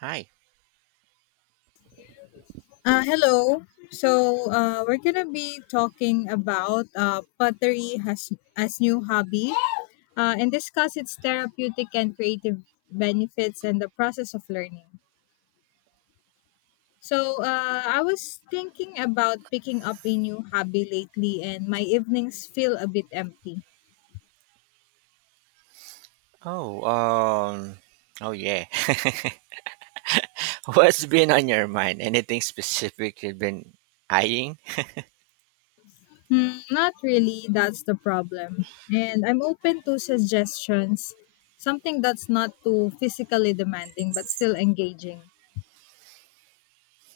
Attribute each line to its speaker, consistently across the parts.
Speaker 1: Hi.
Speaker 2: Hello. So we're gonna be talking about pottery has as new hobby, and discuss its therapeutic and creative benefits and the process of learning. So I was thinking about picking up a new hobby lately, and my evenings feel a bit empty.
Speaker 1: Oh, oh yeah. What's been on your mind? Anything specific you've been eyeing?
Speaker 2: Hmm, not really. That's the problem. And I'm open to suggestions. Something that's not too physically demanding but still engaging.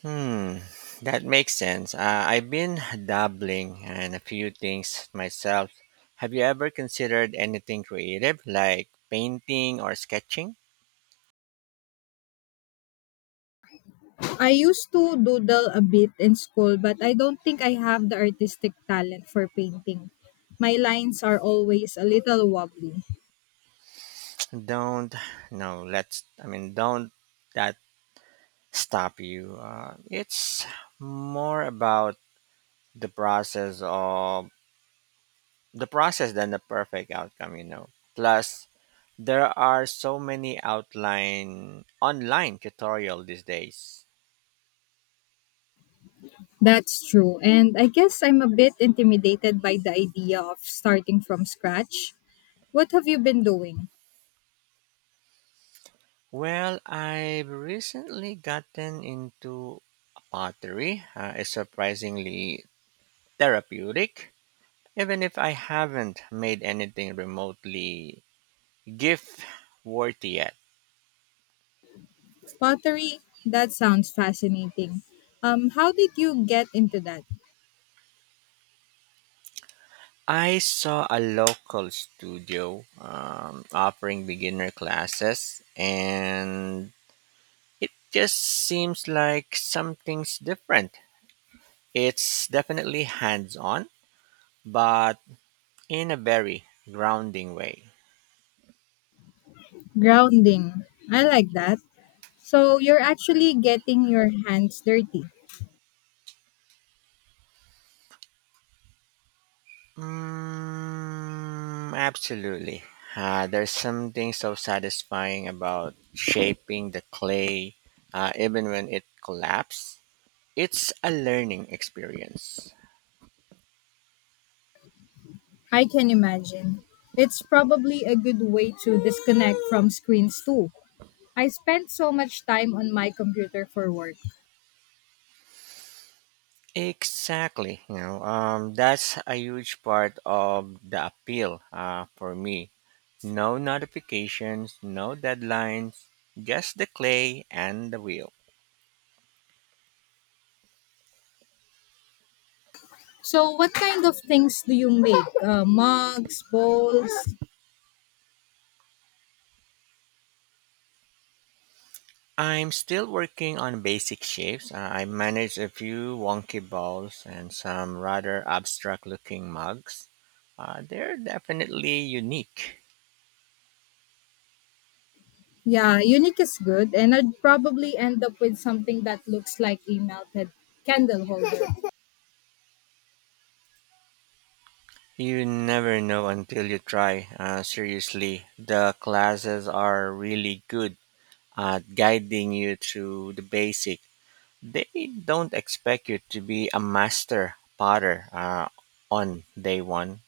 Speaker 1: Hmm, that makes sense. I've been dabbling in a few things myself. Have you ever considered anything creative like painting or sketching?
Speaker 2: I used to doodle a bit in school, but I don't think I have the artistic talent for painting. My lines are always a little wobbly.
Speaker 1: Don't, No, I mean, don't that stop you. It's more about the process of the process than the perfect outcome. Plus, there are so many outline online tutorial these days.
Speaker 2: That's true. And I guess I'm a bit intimidated by the idea of starting from scratch. What have you been doing?
Speaker 1: Well, I've recently gotten into pottery. It's surprisingly therapeutic, even if I haven't made anything remotely gift worthy yet.
Speaker 2: Pottery? That sounds fascinating. How did you get into that?
Speaker 1: I saw a local studio offering beginner classes, and it just seems like something's different. It's definitely hands on, but in a very grounding way.
Speaker 2: Grounding. I like that. So you're actually getting your hands dirty.
Speaker 1: Mm, absolutely. There's something so satisfying about shaping the clay, even when it collapses. It's a learning experience.
Speaker 2: I can imagine. It's probably a good way to disconnect from screens too. I spend so much time on my computer for work.
Speaker 1: Exactly. That's a huge part of the appeal for me. No notifications, no deadlines, just the clay and the wheel.
Speaker 2: So, what kind of things do you make? Mugs, bowls?
Speaker 1: I'm still working on basic shapes. I manage a few wonky balls and some rather abstract looking mugs. They're definitely unique.
Speaker 2: Yeah, unique is good, and I'd probably end up with something that looks like a melted candle holder.
Speaker 1: You never know until you try. Seriously, the classes are really good guiding you through the basic. They don't expect you to be a master potter on day one.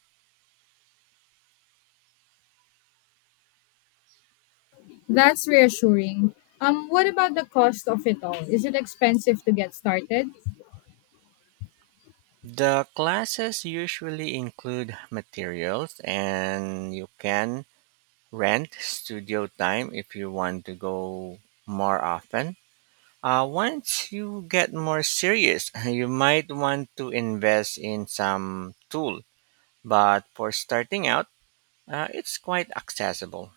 Speaker 2: That's reassuring. What about the cost of it all? Is it expensive to get started?
Speaker 1: The classes usually include materials, and you can rent studio time if you want to go more often. Once you get more serious, you might want to invest in some tool, but for starting out, it's quite accessible.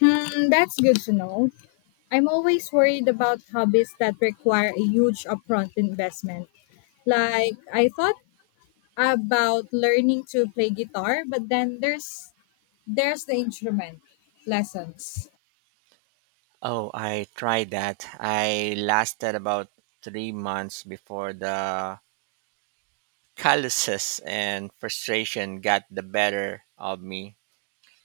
Speaker 2: Hmm, that's good to know. I'm always worried about hobbies that require a huge upfront investment. Like I thought about learning to play guitar, but then there's the instrument lessons.
Speaker 1: Oh, I tried that. I lasted about 3 months before the calluses and frustration got the better of me.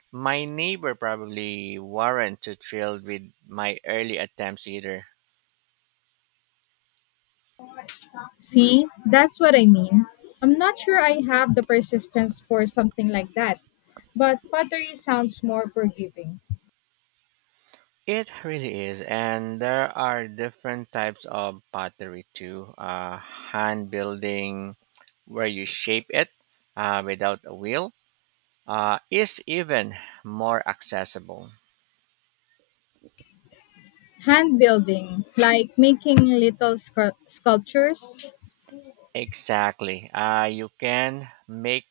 Speaker 1: My neighbor probably weren't too thrilled with my early attempts either.
Speaker 2: See, that's what I mean. I'm not sure I have the persistence for something like that. But pottery sounds more forgiving.
Speaker 1: It really is, and there are different types of pottery too. Hand building, where you shape it without a wheel, is even more accessible.
Speaker 2: Hand building, like making little sculptures,
Speaker 1: Exactly. You can make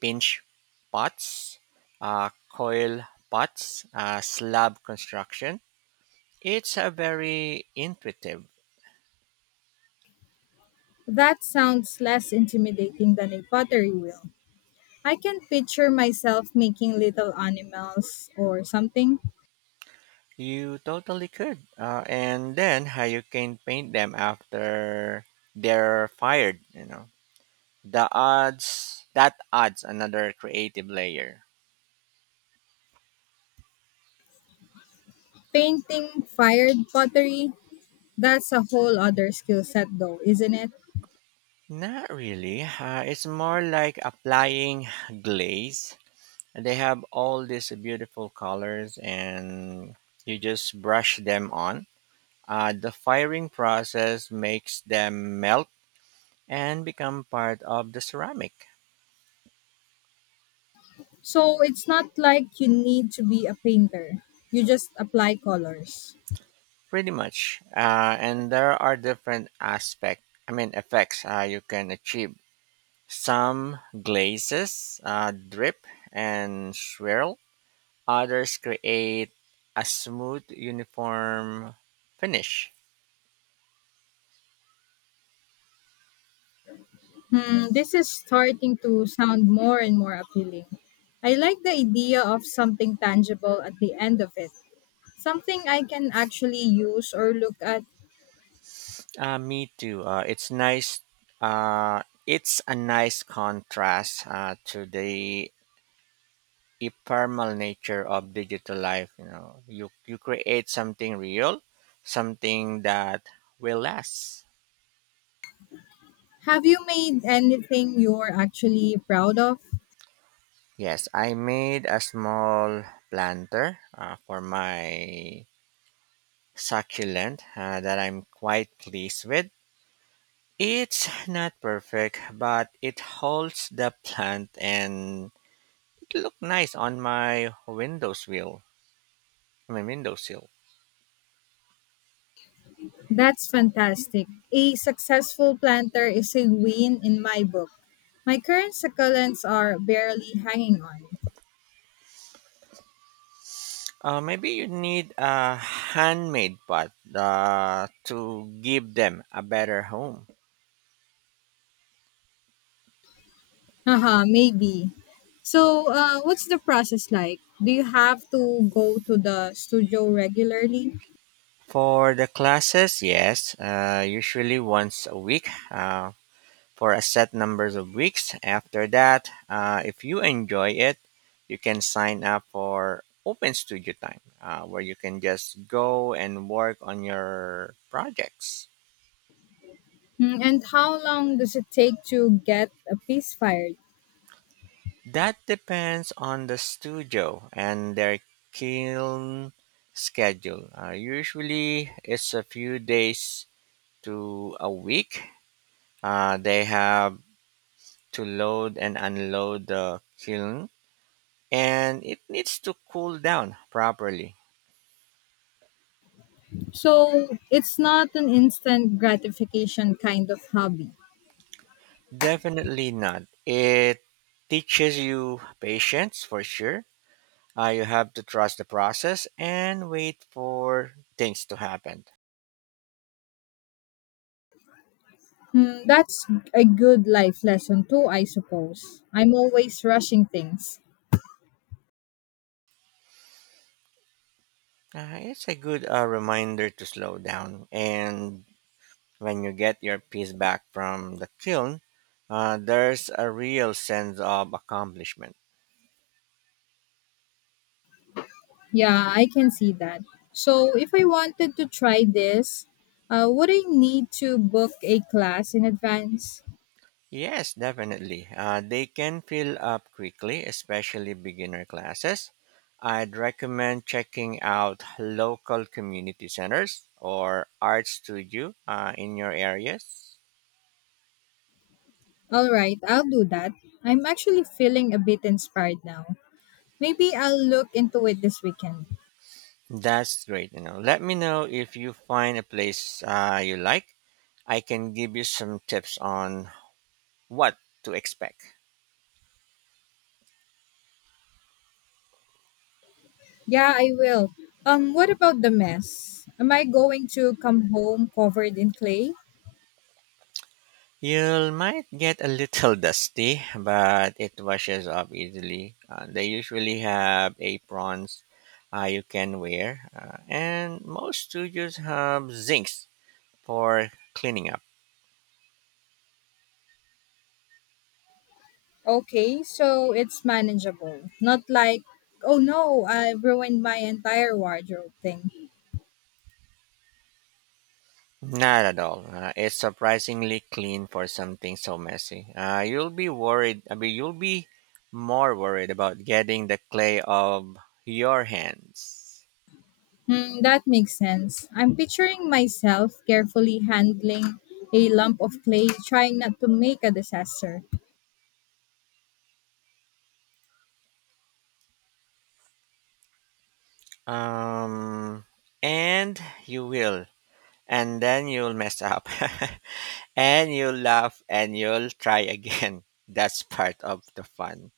Speaker 1: pinch pots, coil pots, slab construction. It's a very intuitive.
Speaker 2: that sounds less intimidating than a pottery wheel. I can picture myself making little animals or something.
Speaker 1: You totally could. And then how you can paint them after they're fired. That adds another creative layer.
Speaker 2: Painting fired pottery, that's a whole other skill set though, isn't it?
Speaker 1: Not really. It's more like applying glaze. And they have all these beautiful colors and you just brush them on. The firing process makes them melt and become part of the ceramic,
Speaker 2: So it's not like you need to be a painter. You just apply colors.
Speaker 1: pretty much. And there are different aspect, I mean effects you can achieve. Some glazes drip and swirl. Others create a smooth, uniform finish.
Speaker 2: Hmm, this is starting to sound more and more appealing. I like the idea of something tangible at the end of it. Something I can actually use or look at.
Speaker 1: Me too. It's nice. It's a nice contrast to the ephemeral nature of digital life. You create something real, something that will last.
Speaker 2: Have you made anything you're actually proud of?
Speaker 1: Yes, I made a small planter for my succulent that I'm quite pleased with. It's not perfect, but it holds the plant and look nice on my windowsill.
Speaker 2: That's fantastic. A successful planter is a win in my book. My current succulents are barely hanging on.
Speaker 1: Maybe you need a handmade pot to give them a better home.
Speaker 2: Haha, maybe. So, what's the process like? Do you have to go to the studio regularly?
Speaker 1: For the classes, yes, usually once a week for a set numbers of weeks. After that, if you enjoy it, you can sign up for open studio time where you can just go and work on your projects.
Speaker 2: Mm, and how long does it take to get a piece fired?
Speaker 1: That depends on the studio and their kiln schedule. Usually, it's a few days to a week. They have to load and unload the kiln, and it needs to cool down properly.
Speaker 2: So, it's not an instant gratification kind of hobby.
Speaker 1: Definitely not. It teaches you patience for sure. You have to trust the process and wait for things to happen.
Speaker 2: Hmm, that's a good life lesson too, I suppose. I'm always rushing things.
Speaker 1: It's a good reminder to slow down. And when you get your piece back from the kiln, there's a real sense of accomplishment.
Speaker 2: Yeah, I can see that. So, if I wanted to try this, would I need to book a class in advance?
Speaker 1: Yes, definitely. They can fill up quickly, especially beginner classes. I'd recommend checking out local community centers or art studio in your areas.
Speaker 2: All right, I'll do that. I'm actually feeling a bit inspired now. Maybe I'll look into it this weekend.
Speaker 1: That's great. Let me know if you find a place you like. I can give you some tips on what to expect.
Speaker 2: Yeah, I will. What about the mess? Am I going to come home covered in clay?
Speaker 1: You might get a little dusty, but it washes off easily. They usually have aprons you can wear, and most studios have zincs for cleaning up.
Speaker 2: Okay, so it's manageable. Not like, oh no, I ruined my entire wardrobe thing.
Speaker 1: Not at all. It's surprisingly clean for something so messy. You'll be worried. I mean, you'll be more worried about getting the clay of your hands.
Speaker 2: Hmm, that makes sense. I'm picturing myself carefully handling a lump of clay, trying not to make a disaster.
Speaker 1: Um, and you will. And then you'll mess up. And you'll laugh and you'll try again. That's part of the fun.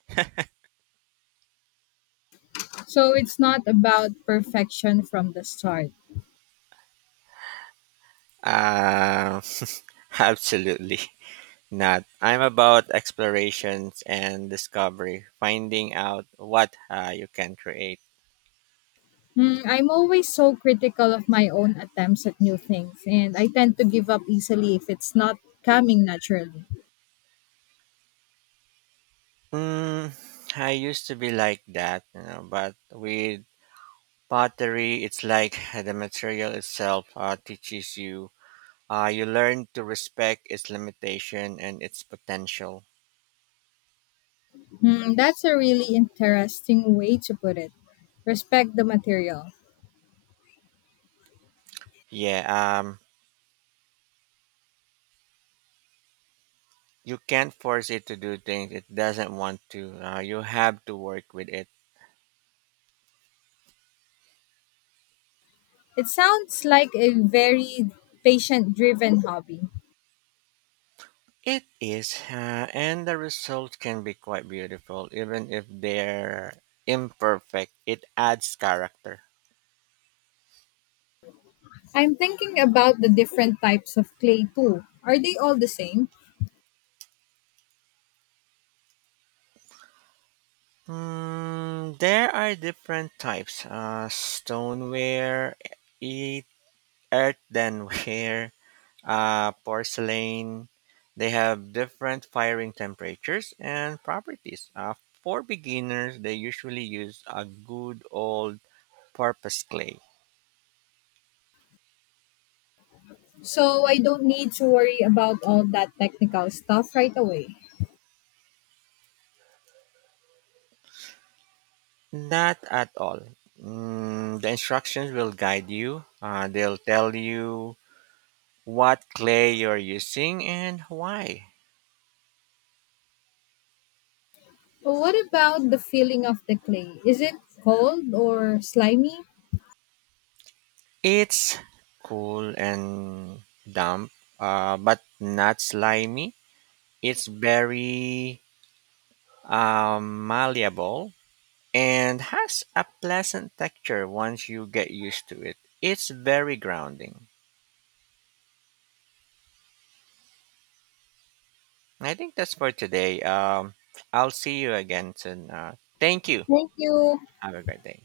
Speaker 2: So it's not about perfection from the start.
Speaker 1: Uh, Absolutely not. I'm about explorations and discovery, finding out what you can create.
Speaker 2: Hmm, I'm always so critical of my own attempts at new things, and I tend to give up easily if it's not coming naturally.
Speaker 1: Mm, I used to be like that, but with pottery, it's like the material itself teaches you. You learn to respect its limitation and its potential.
Speaker 2: Hmm, that's a really interesting way to put it. Respect the material.
Speaker 1: Yeah, you can't force it to do things it doesn't want to. You have to work with it.
Speaker 2: It sounds like a very patient driven hobby.
Speaker 1: It is, and the results can be quite beautiful, even if they're imperfect. It adds character.
Speaker 2: I'm thinking about the different types of clay too. Are they all the same?
Speaker 1: Hmm, there are different types. Stoneware, e- earthenware, porcelain. They have different firing temperatures and properties. For beginners, they usually use a good old purpose clay.
Speaker 2: So I don't need to worry about all that technical stuff right away.
Speaker 1: Not at all. The instructions will guide you. They'll tell you what clay you're using and why.
Speaker 2: But what about the feeling of the clay? Is it cold or slimy?
Speaker 1: It's cool and damp, but not slimy. It's very malleable and has a pleasant texture once you get used to it. It's very grounding. I think that's for today. I'll see you again soon. Thank you.
Speaker 2: Thank you.
Speaker 1: Have a great day.